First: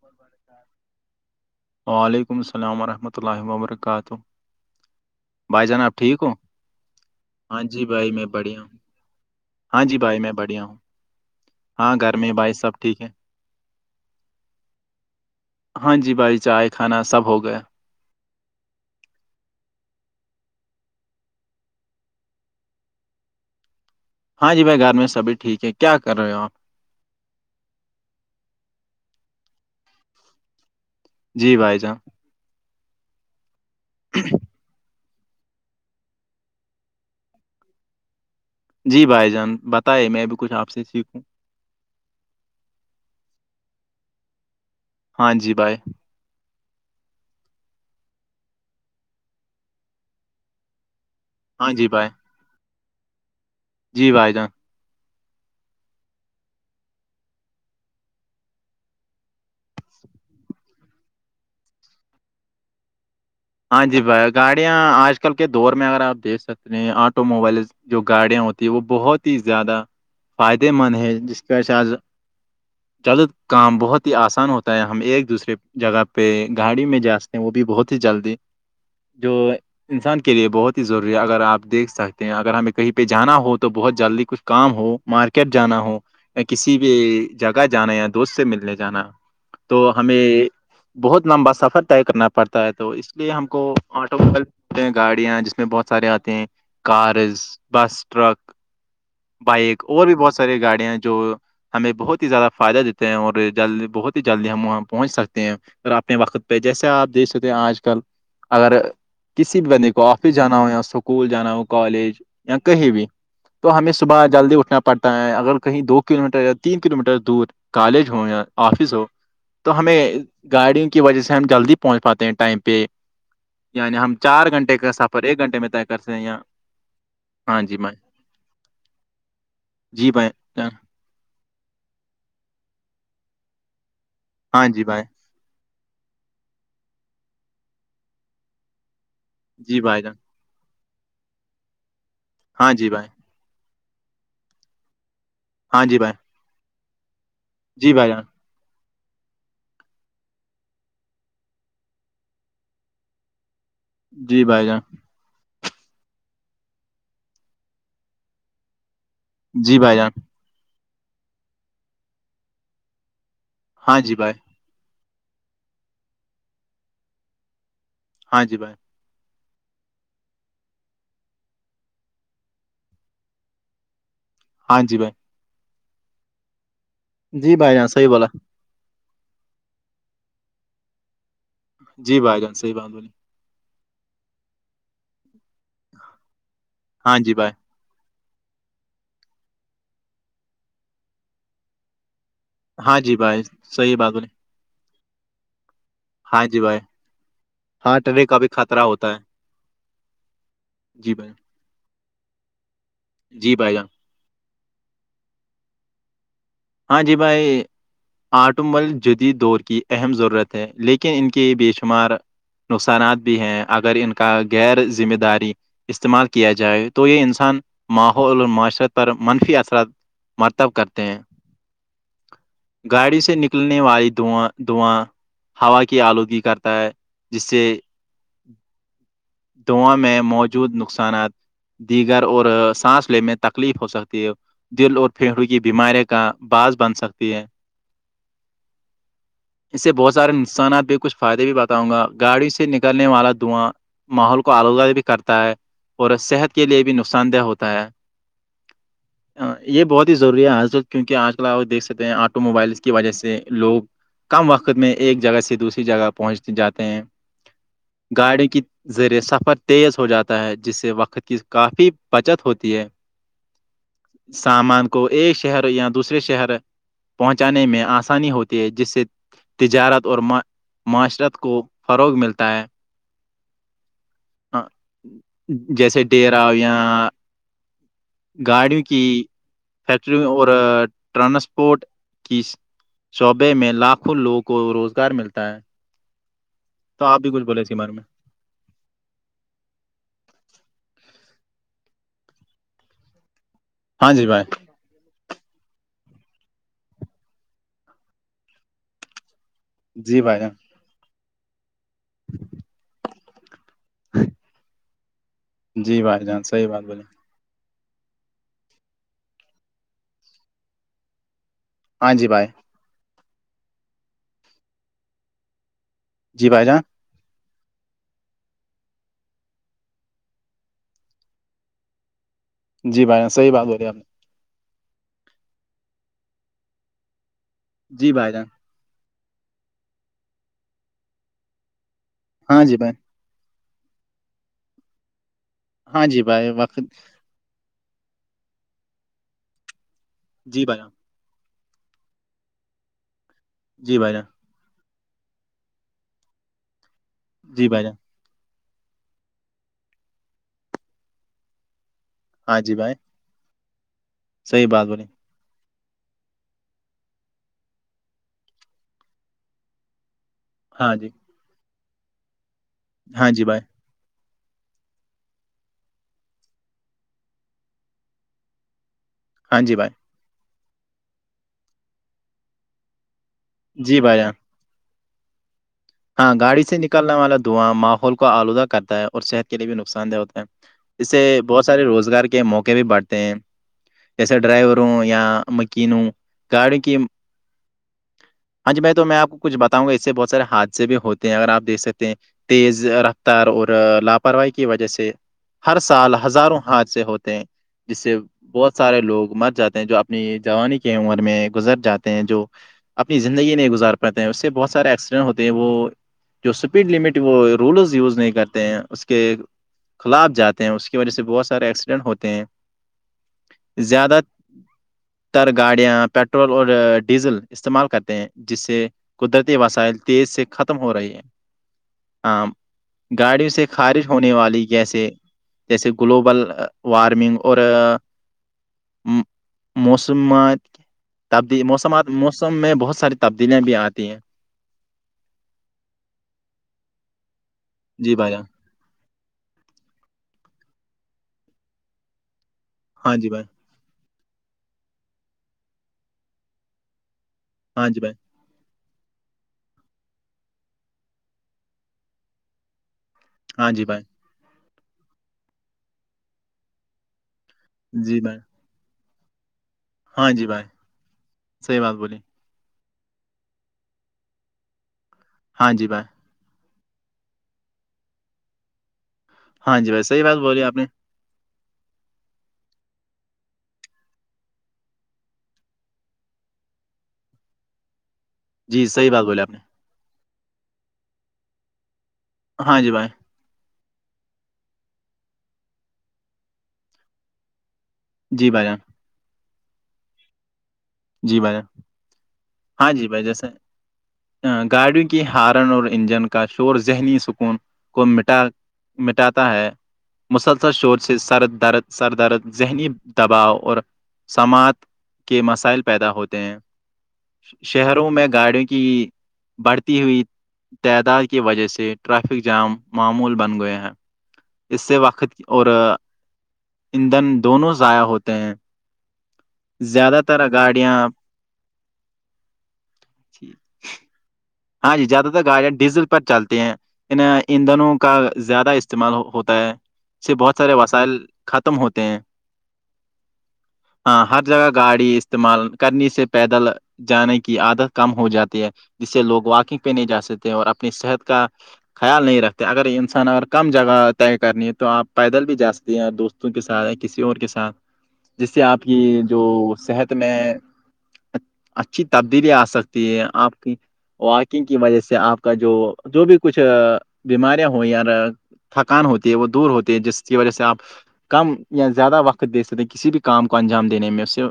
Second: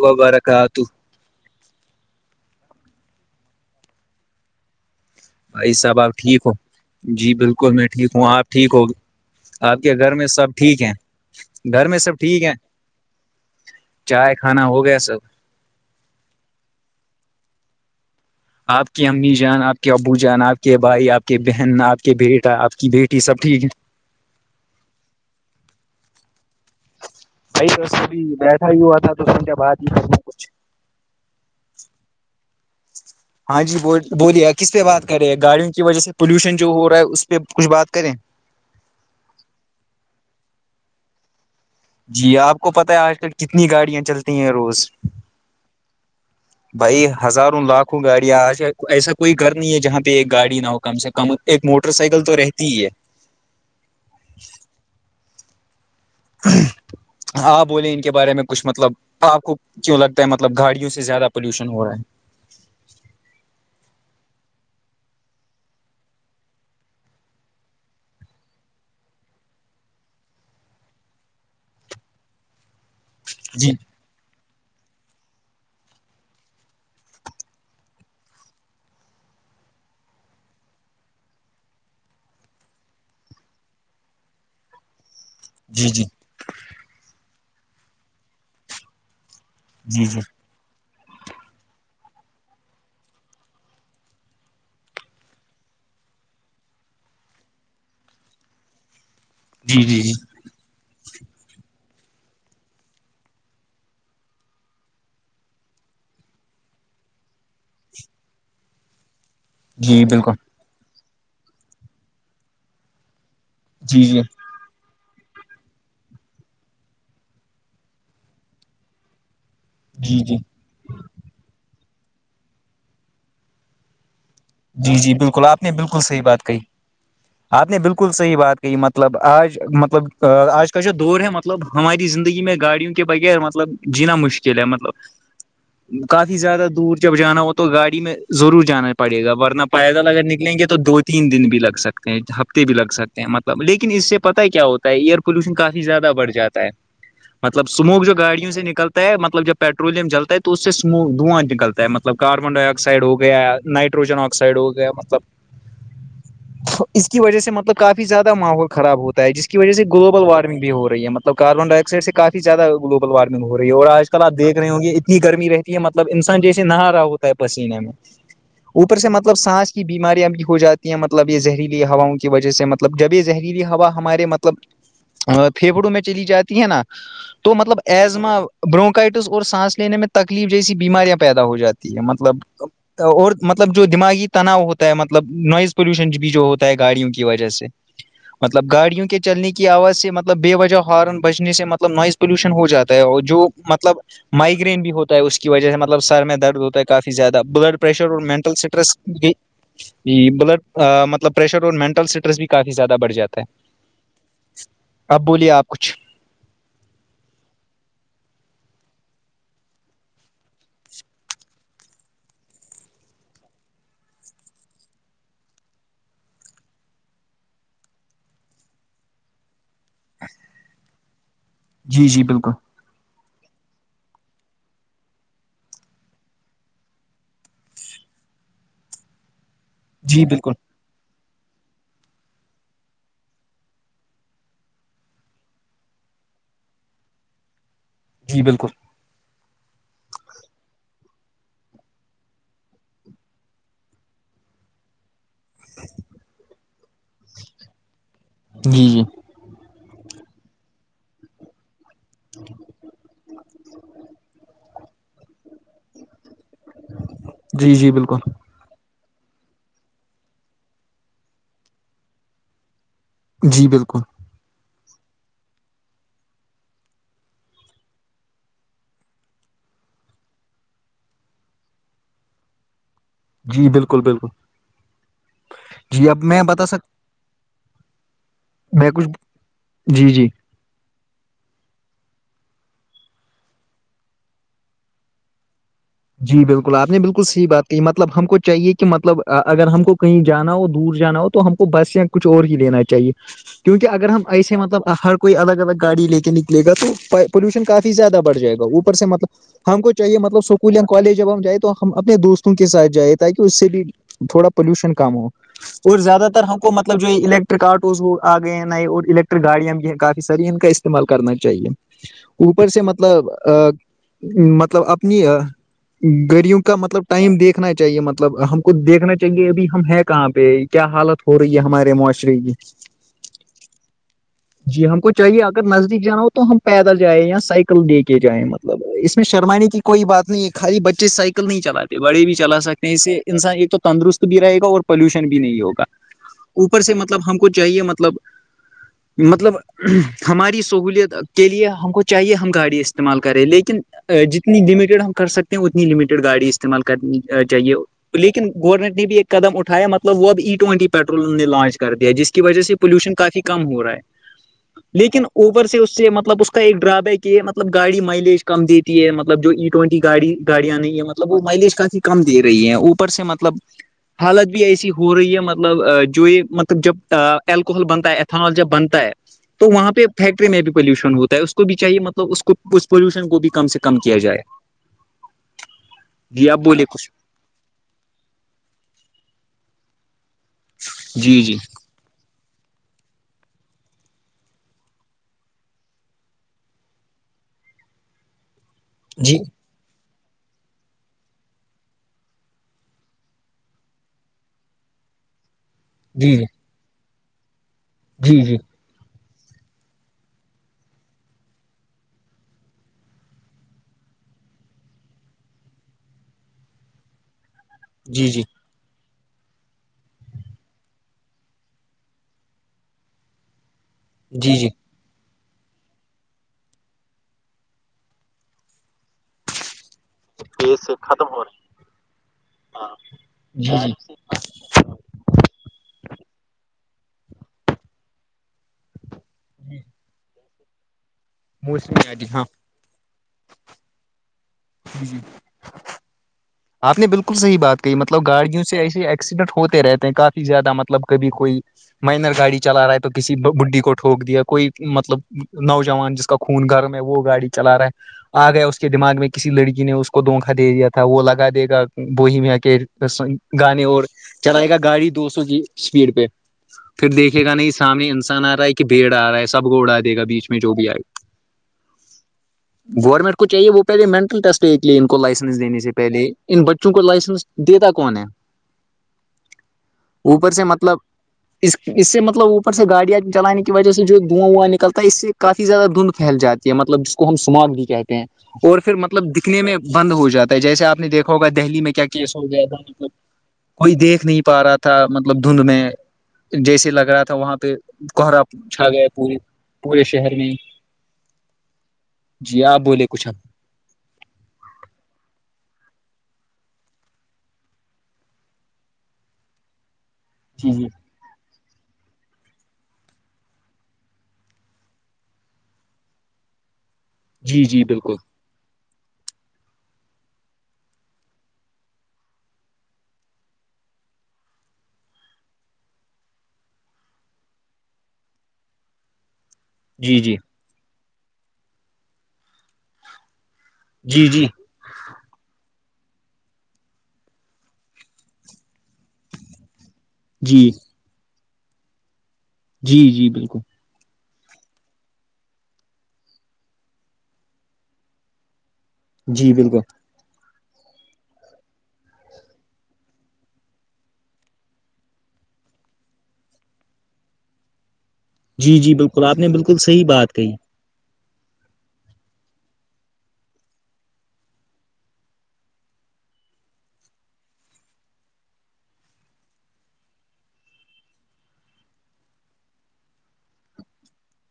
م وبرکات وعلیکم السلام ورحمۃ اللہ وبرکاتہ بھائی سب آپ ٹھیک ہو جی ہاں بالکل جی میں ٹھیک بھائی ہوں آپ بڑھیا ٹھیک ہو گی آپ ہاں کے جی گھر بھائی میں سب بڑھیا ہوں ٹھیک ہے گھر ہاں میں سب ٹھیک ہے بھائی سب ٹھیک ہے چائے کھانا ہو گیا سب ہاں جی بھائی چائے کھانا سب ہو گیا آپ کی امی جان آپ کے ابو جان آپ کے بھائی آپ کے بہن آپ کے بیٹا آپ کی بیٹی سب ٹھیک ہے ہاں جی بھائی گھر میں سبھی ٹھیک ہے کیا کر رہے ہو آپ بی بس ابھی بیٹھا ہی ہوا تھا تو سنھ بعات نہیں [unintelligible] جی بھائی جاناں [unintelligible] ہاں جی ب بولیے کس پہ بات کر رہے ہیں گاڑیوں کی وجہ سے پلیوشن جو ہو رہا ہے اس پہ کچھ بات کریں [unintelligible] جی بھائی جان بتائیے میں بھی کچھ آپ سے سیکھوں جی آپ کو پت ہے آج کل کتنی گاڑیاں چلتی ہیں روز ہاں جی بائے [inaudible] بھائی ہزاروں لاکھوں گاڑیاں آج ایسا کوئی گھر نہیں ہے جہاں پہ ایک گاڑی نہ ہو کم سے ک کم ایک ہاں جی موٹر بھائی سائیکل تو رہتی ہی ہے جی بھائی جان ہاں بولے ان کے بارے میں کچھ مطلب آپ کو کیوں لگتا ہے مطلب گاڑیوں سے زیادہ پولوشن ہو رہا ہے ہاں جی بھائی گاڑیاں آج کل کے دور میں اگر آپ دیکھ سکتے ہیں آٹو موبائل جو گاڑیاں ہوتی وہ بہت ہی زیادہ فائدے مند ہے جس کی وجہ سے آج جلد جی کام بہت ا ہی آسان ہوتا ہے ہم ایک دوسرے جگہ پہ گاڑی میں جا ستے ہیں وہ بھی بہت ہی جلدی جو انسان کے لیے بہت ہی ضروری ہے اگر آپ دیکھ سکتے ہیں اگر ہمیں کہیں پہ جانا ہو تو بہت جلدی کچھ کام ہو مارکی کٹ جانا جی ہو جی یا کسی بھی جگہ جانا یا دوست سے ملنے جانا تو جی جی ہمیں بہت لمبا سفر طے کرنا پڑتا ہے تو اس اس لیے ہم کو آٹو موبائل ہیں گاڑیاں جس میں بہت سارے آتے ہیں کارز بس ٹرک جی بائک جی اور جی بھی بہت ساری گاڑیاں جو ہمیں بہت ہی زیادہ فائدہ دیتے ہیں اور جلی بہت ہی جلدی ہم وہاں پہنچ سکتے ہیں اور اپنے وقت پہ جیسے آپ دیکھ سکتے ہیں آج کل اگر کسی بھی بندے جی کو بالکل آفس جانا ہو یا اسکول جانا ہو کالج یا کہیں بھی تو ہمیں جی جی صبح جلدی اٹھنا پ پڑتا ہے اگر کہیں دو کلو میٹر یا تین کلو میٹر دور کالج ہو یا آفس ہو تو ہمیں جی جی گاڑیوں کی وجہ سے ہم جلدی پہنچ پاتے ہیں ٹائم پہ یعنی ہم چار گھنٹے کا جی جی سفر ایک بالکل گھنٹے آپ میں نے طے بالکل کرتے ہیں صحیح یا بات کہی ہاں آپ جی نے بھائی بالکل صحیح بات کہی مطلب آج جی مطلب بھائی آج کا جو دور ہے مطلب ہماری زندگی میں گاڑیوں کے بغیر مطلب جینا مشکل ہے ہاں جی بھائی مطلب کافی زیادہ دور جب جانا ہو تو گاڑی میں ضرور جانا پڑے گا ورنا جی پائے بھائی گا جان لگر لیں گے تو دو تین دن بھی لگ سکتے ہیں ہفتے ہاں بھی جی لگ بھائی سکتے ہیں مطلب لیکن اس سے پتہ کیا ہوتا ایئر پولوشن کافی ہاں جی زیادہ بھائی بڑ جاتا ہے مطلب جی سموک بھائی جو جان گاڑیوں سے نکلتا ہے مطلب جب پیٹرولم چلتا ہے تو اس سے دھواں نکلتا ہے مطلب کاربن ڈائی آکسائڈ ہو گیا نائٹ ٹروجن جی آکسائڈ بھائی ہو جان گیا مطلب تو اس کی وجہ سے مطلب کافی زیادہ ماحول خراب ہوتا جس کی وجہ جی سے بھائی جان گلوبل وارمنگ بھی ہو رہی مطلب کاربن ڈائی آکسائڈ سے کافی زیاد گل وارمن ہو رہی ہے اور ہاں آج جی کل بھائی آپ دھ رہ ہوں گے اتنی گرمی رہتی ہے مطلب انسان جیسے نہا رہا ہوتا ہے پسینے میں ہاں جی بھائی اوپر سے مطلب سانس کی بیماریاں بھی ہو جاتی ہیں مطلب یہ زہریلی ہواؤں کی وجہ سے مطلب مطلب جب یہ زہریلی ہوا ہمارے مطلب ہاں جی بھائی پھیفڑوں میں چلی جاتی ہے نا جی تو بھائی مطلب جان صحیح بولا ایزما برونکائٹس اور سانس لینے میں تکلیف جیسی بیماریاں پیدا ہو جاتی ہے جی مطلب بھائی جان صحیح بات بولی اور مطلب جو دماغی تناؤ ہوتا ہے مطلب نوائز پولوشن بھی جو ہوتا ہے گاڑیوں ہاں کی جی وجہ بھائی سے مطلب گاڑیوں کے چلنے کی آواز سے مطلب بے وجہ ہارن بجنے سے مطلب نوائز پوشن ہو جاتا ہاں ہے جی اور بھائی جو صحیح مطلب بات بولی مائگرین بھی ہو ہے اس کی وجہ سے مطلب سر میں ہاں درد جی بھائی ہوتا ہے کافی زیادہ بلڈ پرریشر ہارٹ اور اٹیک کا بھی مینٹل خطرہ اسٹریس ہوتا ہے گ ج بلڈ جی بھائی مطلب پریشر اور مینٹل اسٹریس بھی کافی زیادہ بڑھ جاتا ہے جی بھائی جان اب بولیے آپ کچھ ہاں جی بھائی آٹومل جدید دور کی اہم ضرورت ہے لیکن ان کے بے شمار نقصانات بھی ہیں اگر ان کا غیر ذمہ داری استعمال کیا جائے تو یہ انسان ماحول اور معاشرت پر منفی اثرات مرتب کرتے ہیں جی جی بالکل گاڑی سے نکلنے والی دھواں دھواں ہوا کی آلودگی کرتا ہے جس سے داں میں جی بالکل موجود نقصانات دیگر اور سانس لینے تکلیف ہو سکتی ہے دل اور پھیڑ کی بیمارییا کا باز بن سکتی ہے جی بالکل اس سے بہت سارے نسانات بھی کچھ فائدے بھی بتاؤں گا گاڑی سے نکلنے والا دھواں ماحول کو آلودی بھی کرتا ہے اور صحت کے لیے بھی نقصان دہ ہوتا ہے جی جی یہ بہت ہی ضروری ہے آج کل کیونکہ آج کل آ دیکھ سکتے ہیں آٹو موبائلس کی وجہ سے لوگ کم وقت میں ایک جگہ سے دوسری جگہ پہنچ جاتے ہیں جی جی بالکل زیر سفر تیز ہو جاتا ہے جس سے وقت کی کافی بچت ہوتی ہے جی بالکل سامان کو ایک شہر یا دوسرے شہر پہنچانے میں آسانی ہوتی ہے جس سے تجارت اور معاشرت کو فروغ ملتا ہے جی بالکل بالکل ہاں جیسے جی اب میں ڈیرا ہو بتا سک یہاں گاڑیوں میں کی کچھ جی فیکٹریوں جی اور ٹرانسپورٹ کی شعبے میں لاکھوں لوگوں کو روزگار ملتا ہے جی بالکل آپ نے تو بالکل بھی کچھ صحی بولے بات اس کے کہ بارے میں مطلب ہم کو چاہیے کہ مطلب اگر ہم کو کہیں جانا ہو دور جانا ہو تو ہم کو بس یا کچھ اور ہی لینا چاہیے کیونکہ اگر ہاں ہم جی بھائی ایسےطلب ہر کوئی الگ الگ گاڑی لے کے نکلے گ تو پولیوشن کافی زیادہ بڑ جائے گا اوپر سے مطلب ہم کو چاہیے جی مطلب بھائی جان اسکول یا کالج جب ہم جائ تو ہم اپنے دوستوں کے ساتھ جائیں تاکہ اس سے بھی تھوڑا پولوشن کام ہو اور جی بھائی زیادہ تر جان ہم صحیح کو بات مطلب بولے جو الیکٹ رک آٹوز آ گئے ہیں نئے اور الیکٹرک گاڑیاں بھی ہیں کافی ساری ان کا استعمال کرنا چاہیے ہاں جی بھائی اوپر سے مطلب مطلب اپنی جی گغریوں بھائی کا جان مطلب ٹائم دیکھنا چاہیے مطلب ہم کو دیکھنا چاہیے ابھی ہم ہے کہاں پہ کیا حالت ہو رہی ہے ہمارے معاشرے کی جی بائی صحیح بات ب رہی آ نے [unintelligible] جی ہم کو چاہیے اگر نزدیک جانا ہو تو ہم پیدل جائیں یا سائیکل لے جی کے بھائی جان جائیں ملب اس میں شرمانے کی کوئی بات نہیں ہے خالی بچے سائیکل نہیں چلے بڑے بھی چلا ہاں جی سکتے بھائی ہیں اسے انسان ایک تو تندرست بھی رہے گا اور پولوشن بھی نہیں ہوگا ہاں جی بھائی وقت اوپر سے مطلب ہم کو چاہیے مطلب مطلب ہماری جی بھائی جان سہولیت کے لیے ہم کو چاہیے ہم گاڑی استعمال کریں لیکن جی بھائی جان لن جتنی لمیٹیڈ ہم کر سکتے ہیں اتنی لمیٹیڈ گاڑی استعمال کرنی جی چاہیے بھائی جان لیکن گورنمنٹ نے بھی ایک قدم اٹھایا مطلب وہ اب ای ٹوینٹی پیٹرول نے لانچ کر دیا جس ہاں وجہ سے جی بھائی پولوشن کافی کم ہو رہا ہے صحیح بات بولی لیکن اوبر سے اس سے مطلب اس کا ایک ڈرا بیک یہ ہے مطلب گاڑی مائلیج کم دیتی ہے مطلب جو ای ٹوینٹی گاڑی گاڑیاں ہاں نہیں ہے جی مطلب وہ مائلیج کافی کم دے رہی ہے اوپر سے ہاں جی مطلب بھائی حالت بھی ایسی ہو رہی ہے مطلب جو یہ مطلب جب الکوحل بنتا ہے ایتھنال جب بنتا ہے ہاں تو جی بھائی وہاں پہ فیکٹری میں بھی پولوشن ہوتا ہے اس کو بھی چاہیے مطلب اس کو اس پولوشن کو بھی کم سے کم جی کیا بھائی جان جائے ہاں جی آپ گاڑی سے بولے کچھ نکلنے والا دھواں ماحول کو آلودہ کرتا ہے اور صحت کے لیے بھی نقصان دہ ہوتا ہے اس سے جی جی بہت سارے روزگار کے موقع بھی بڑٹھتے ہیں جیسے ڈرائیور ہو یا مکین ہ گاڑی کی [unintelligible] [unintelligible] ہاں ج بائی تو میں آ کو جی کچ بتاؤںا اس سے بہ سےاتھ [unintelligible] سے بھی ہوتے ہیں اگر آپ دیکھ سکتے ہیں تیز رفتار اور لاپرواہی کی وجہ سے ہر سال جی ہزاروں حادثے ہوتے ہیں جس سے جی جی بہت سارے لوگ مر جاتے ہیں جو اپنی جوانی کی عمر میں گزر جاتے ہیں جو اپنی زندگی نہیں گزار پتے ہیں اس سے بہت سارے ایکسیڈنٹ ہوتے وہ جو اسپیڈ لمٹ وہ رولرز یوز جی نہیں جی کرتے ہیں اس کے کے خلاف جاتے ہیں اس کی وجہ سے بہت سارے ایکسیڈنٹ ہوتے ہیں [unintelligible] زیادہ جی جی تر گاڑیاں پیٹرول اور ڈیزل استعمال کرتے ہیں جس سے قدرتی وسائل تیس سے جی ختم ہو سے رہی ہے ختم ہو ہاں گاڑیوں سے رہی ہے۔ جی جی خارج ہونے والی جیسے جیسے گلوبل وارمنگ اور موسمات تبدی موسمات موسمی آ ہاں موسم میں بہت ساری تبدیلیا بھی آتی ہیں جی جی [inaudible] آپ نے بالکل صحی بات کہی جی مطلب بھائی جان گاڑیوں سے ایسی ایکسیڈنٹ ہوتے رہتے ہیں کافی زیادہ مطلب کبھی کوئی مائنر گاڑی چلا رہا ہے تو ہاں جی کسی بھائی بڈی کو ٹوک دیا کوئی مطلب نوجوان جس کا خون گرم ہے وہ گاڑی چلا رہا ہاں جی ہے بھائی آ گیا اس کے دماغ میں کسی لڑکی نے اس کو دھونکھا دے دیا تھا وہ لگا گا دے گا بوی میں آ کے ہاں گانے جی بھائی اور چلائے گا گاڑی دو سو کی اسپیڈ پہ پھر دیکھے گا نہیں سامنے جی بھائی انسان آ رہا ہے کہ بھیڑ آ رہا ہے سب کو اڑا دے گا ہاں جی بیچ میں بھائی جو بھی آئے صحیح بات بولی گورنمنٹ کو چاہے وہ پہلے مینٹل ٹیسٹ لیے ان کو لائسنس ہاں دینے جی سے بھائی پہلے ان بچوں کو لائسنس دیتا کون ہے ہاں جی بھائی صحیح بات اوپر بولی سے آپ نے مطلب [unintelligible] اس اس سے مطلب اوپر سے گاڑیاں چلانے کی وجہ سے جو دواں وواں نکلتا ہے اس سے کافی زیادہ دھند پھیل جاتی کہ مطلب ج کو ہم سمارگ بھی کہتے ہیں [unintelligible] اور جی پھر صحیح بات مطلب بولی آپ نے دکھنے میں بند ہو جاتا ہے جیسے آپ نے دیکھا ہوگا دہلی میں کیا کیا کیس ہو گیا ہاں تھا جی بھائی مب کوئی دیکھ نہیں پا رہا تھا مطلب دھند میں جیسے لگ رہا تھا وہاں پہ کوہرا جی بھائی جان چھا گیا پورے پورے شہر میں ہی جی بھائی ہاں بولے جی بھائی کچھ جیسے گاڑیوں کی ہارن اور انجن کا شور ذہنی سکون کو مٹا مٹاتا ہے مسلسل جی جی شور سے سر درد سر درد ذہنی دباؤ اور سماعت کے مسائل پر پیدا ہوتے ہیں جی جی شہروں بالکل میں گاڑیوں کی بڑھتی ہوئی تعداد کی وجہ سے ٹریفک جام معمول بن گئے ہیں اس سے وقت کی اور ایندھن دونوں ضائع ہوتے ہیں جی زیادہ جی تر گاڑیاں [unintelligible] جی جی ہاں جی زیادہ تر گاڑیاں ڈیزل پر چلتی ہیں ان ایندھنوں کا زیادہ استعمال ہوتا ہے [unintelligible] سے بہت جی سارے وسائل ختم ہوتے ہیں جی جی بالکل ہاں ہر جگہ گاڑی استعمال کرنی سے پیدل جانے کی عادت کم ہو جاتی ہے جس سے لوگ جی واکنگ بالکل پہ نہیں جا سکتے ہیں اور اپنی صحت کا خیال نہیں رکھتے اگر انسان اگر کم جگہ طے کرنی ہے تو آپ پیدل بھی جا سکتے ہیں دوست کے ساتھ یا کسی اور کے ساتھ [inaudible] جس سے آپ جی کی بالکل آپ جو نے بالکل صحیح صحت میں بات کہی اچھی تبدیلی آ سکتی ہے آپ کی واکنگ کی وجہ سے آپ کا جو جو بھی کچھ بیماریاں ہووں تھکان ہوتی ہے وہ دور ہوتی ہے جس کی وجہ سے آپ کم یا زیادہ وقت دے سکتے ہیں کسی بھی کام کو انجام دینے میں اسے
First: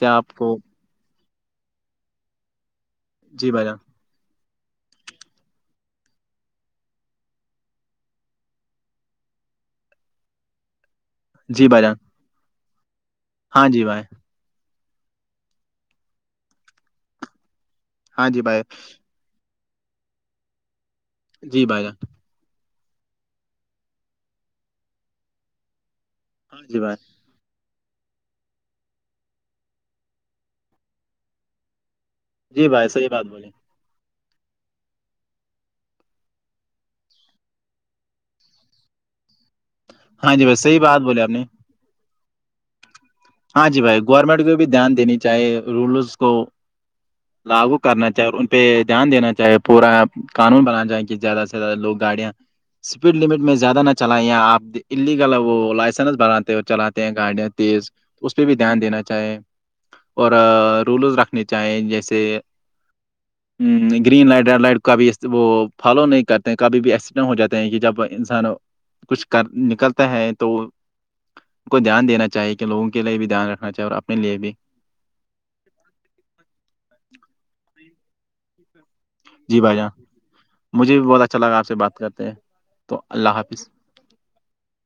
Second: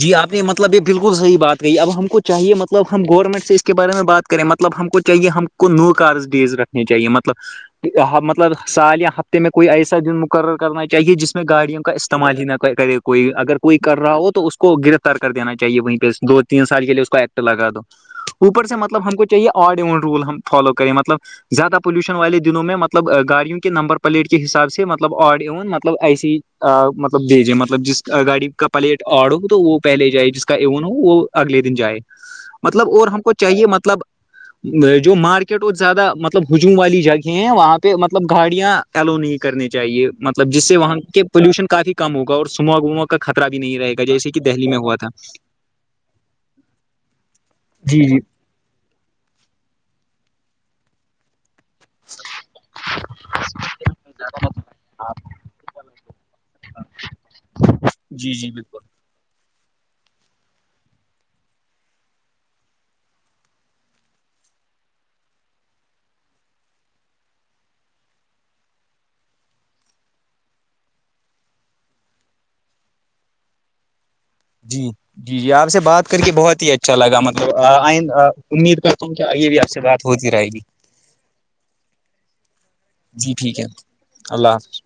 جی آپ نے مطلب یہ بالکل صحیح بات کی اب ہم کو چاہے مطلب ہم گورنمنٹ جی سے اس بھائی کے جان بارے میں بات کریں مطلب ہم کو چاہے ہم کو نو کار ڈیز رکھنی چاہیے مطلب مطلب سال یا ہفتے میں کوئی ایسا دن مقرر کرنا چاہیے جس میں جی گاڑیوں بھائی کا جان استعمال ہی نہ کرے کوئی اگر ہاں کوئی جی کر بھائی رہا ہو تو اس کو گرفتار کر دینا چاہیے وہیں پہ دو تین سال کے لیے اس کو ایکٹ لگا دو ہاں جی بھائی اوپر سے مطلب ہم کو آڈ ایونڈ رول ہم فالو کریں مطلب جی زیادہ بھائی جان پولیوشن والے دنوں میں مطلب مطلب گارڑوں کے نمبر پلیٹ کے حساب سے مطلب آڈ مطلب ایسی ہاں جی بھائی ملب دیجیے مطلب جس گاڑی کا پلیٹ آڈ ہو تو وہ پہلے ہی جائے جس کا ایون ہو وہ اگلے دن جائے جی مطلب بھائی اور صحیح ہم بات کو بولے چاہیے مطلب جو مارکیٹ اور زیادہ مطلب ہجوم والی جگہیں ہیں وہاں پہ مطلب گاڑیاں ایلو نہیں کرنی چاہیے ہاں جی مطلب بھائی جس سے صحیح وہاں بات کے بولے آپ نے پولوشن کافی کم ہوگا اور سموگ وموک کا خطر بھی ہاں نہیں جی رہ بھائی گا جیسے کہ گورنمنٹ کو بھی دہلی میں دھیان ہوا تھا دینی چاہے رولس کو لاگو جی کرنا جی چاہے اور ان پہ دھیان دینا چاہے پورا قانون بناانا چاہ کہ زیادہ سے زیادہ لوگ گاڑیاں اسپیڈ لمٹ میں زیادہ نہ چلائے آپ انلیگل ہے وہ لائسنس بنھاتے اور چلاتے ہیں گاڑیاں تیز جی اس پہ جی بھی بالکل دھیان دینا چاہیں اور رولز رکھنے چاہیں جیسے گرین لائٹ ریڈ لائٹ کبھی وہ فالو نہیں کرتے ہیں کبھی بھی ایکسیڈنٹ ہو جاتے ہیں کہ جب انسان کچھ کر نکلتا ہے تو ان کو دھیان دینا چاہیے کہ لوگوں کے لیے بھی دھیان رکھنا چاہے اور اپنے لیے بھی جی جی جی آپ سے بات کر کے بہت ہی اچھا لگا مطلب آئند امید کا کی کیا یہ بھی جی آپ بھائی سے جان بات ہوتی رہے گی مجھے بھی بہت اچھا لگا آپ سے بات کرتے ہیں تو اللہ جی حافظ ٹھیک ہے اللہ حافظ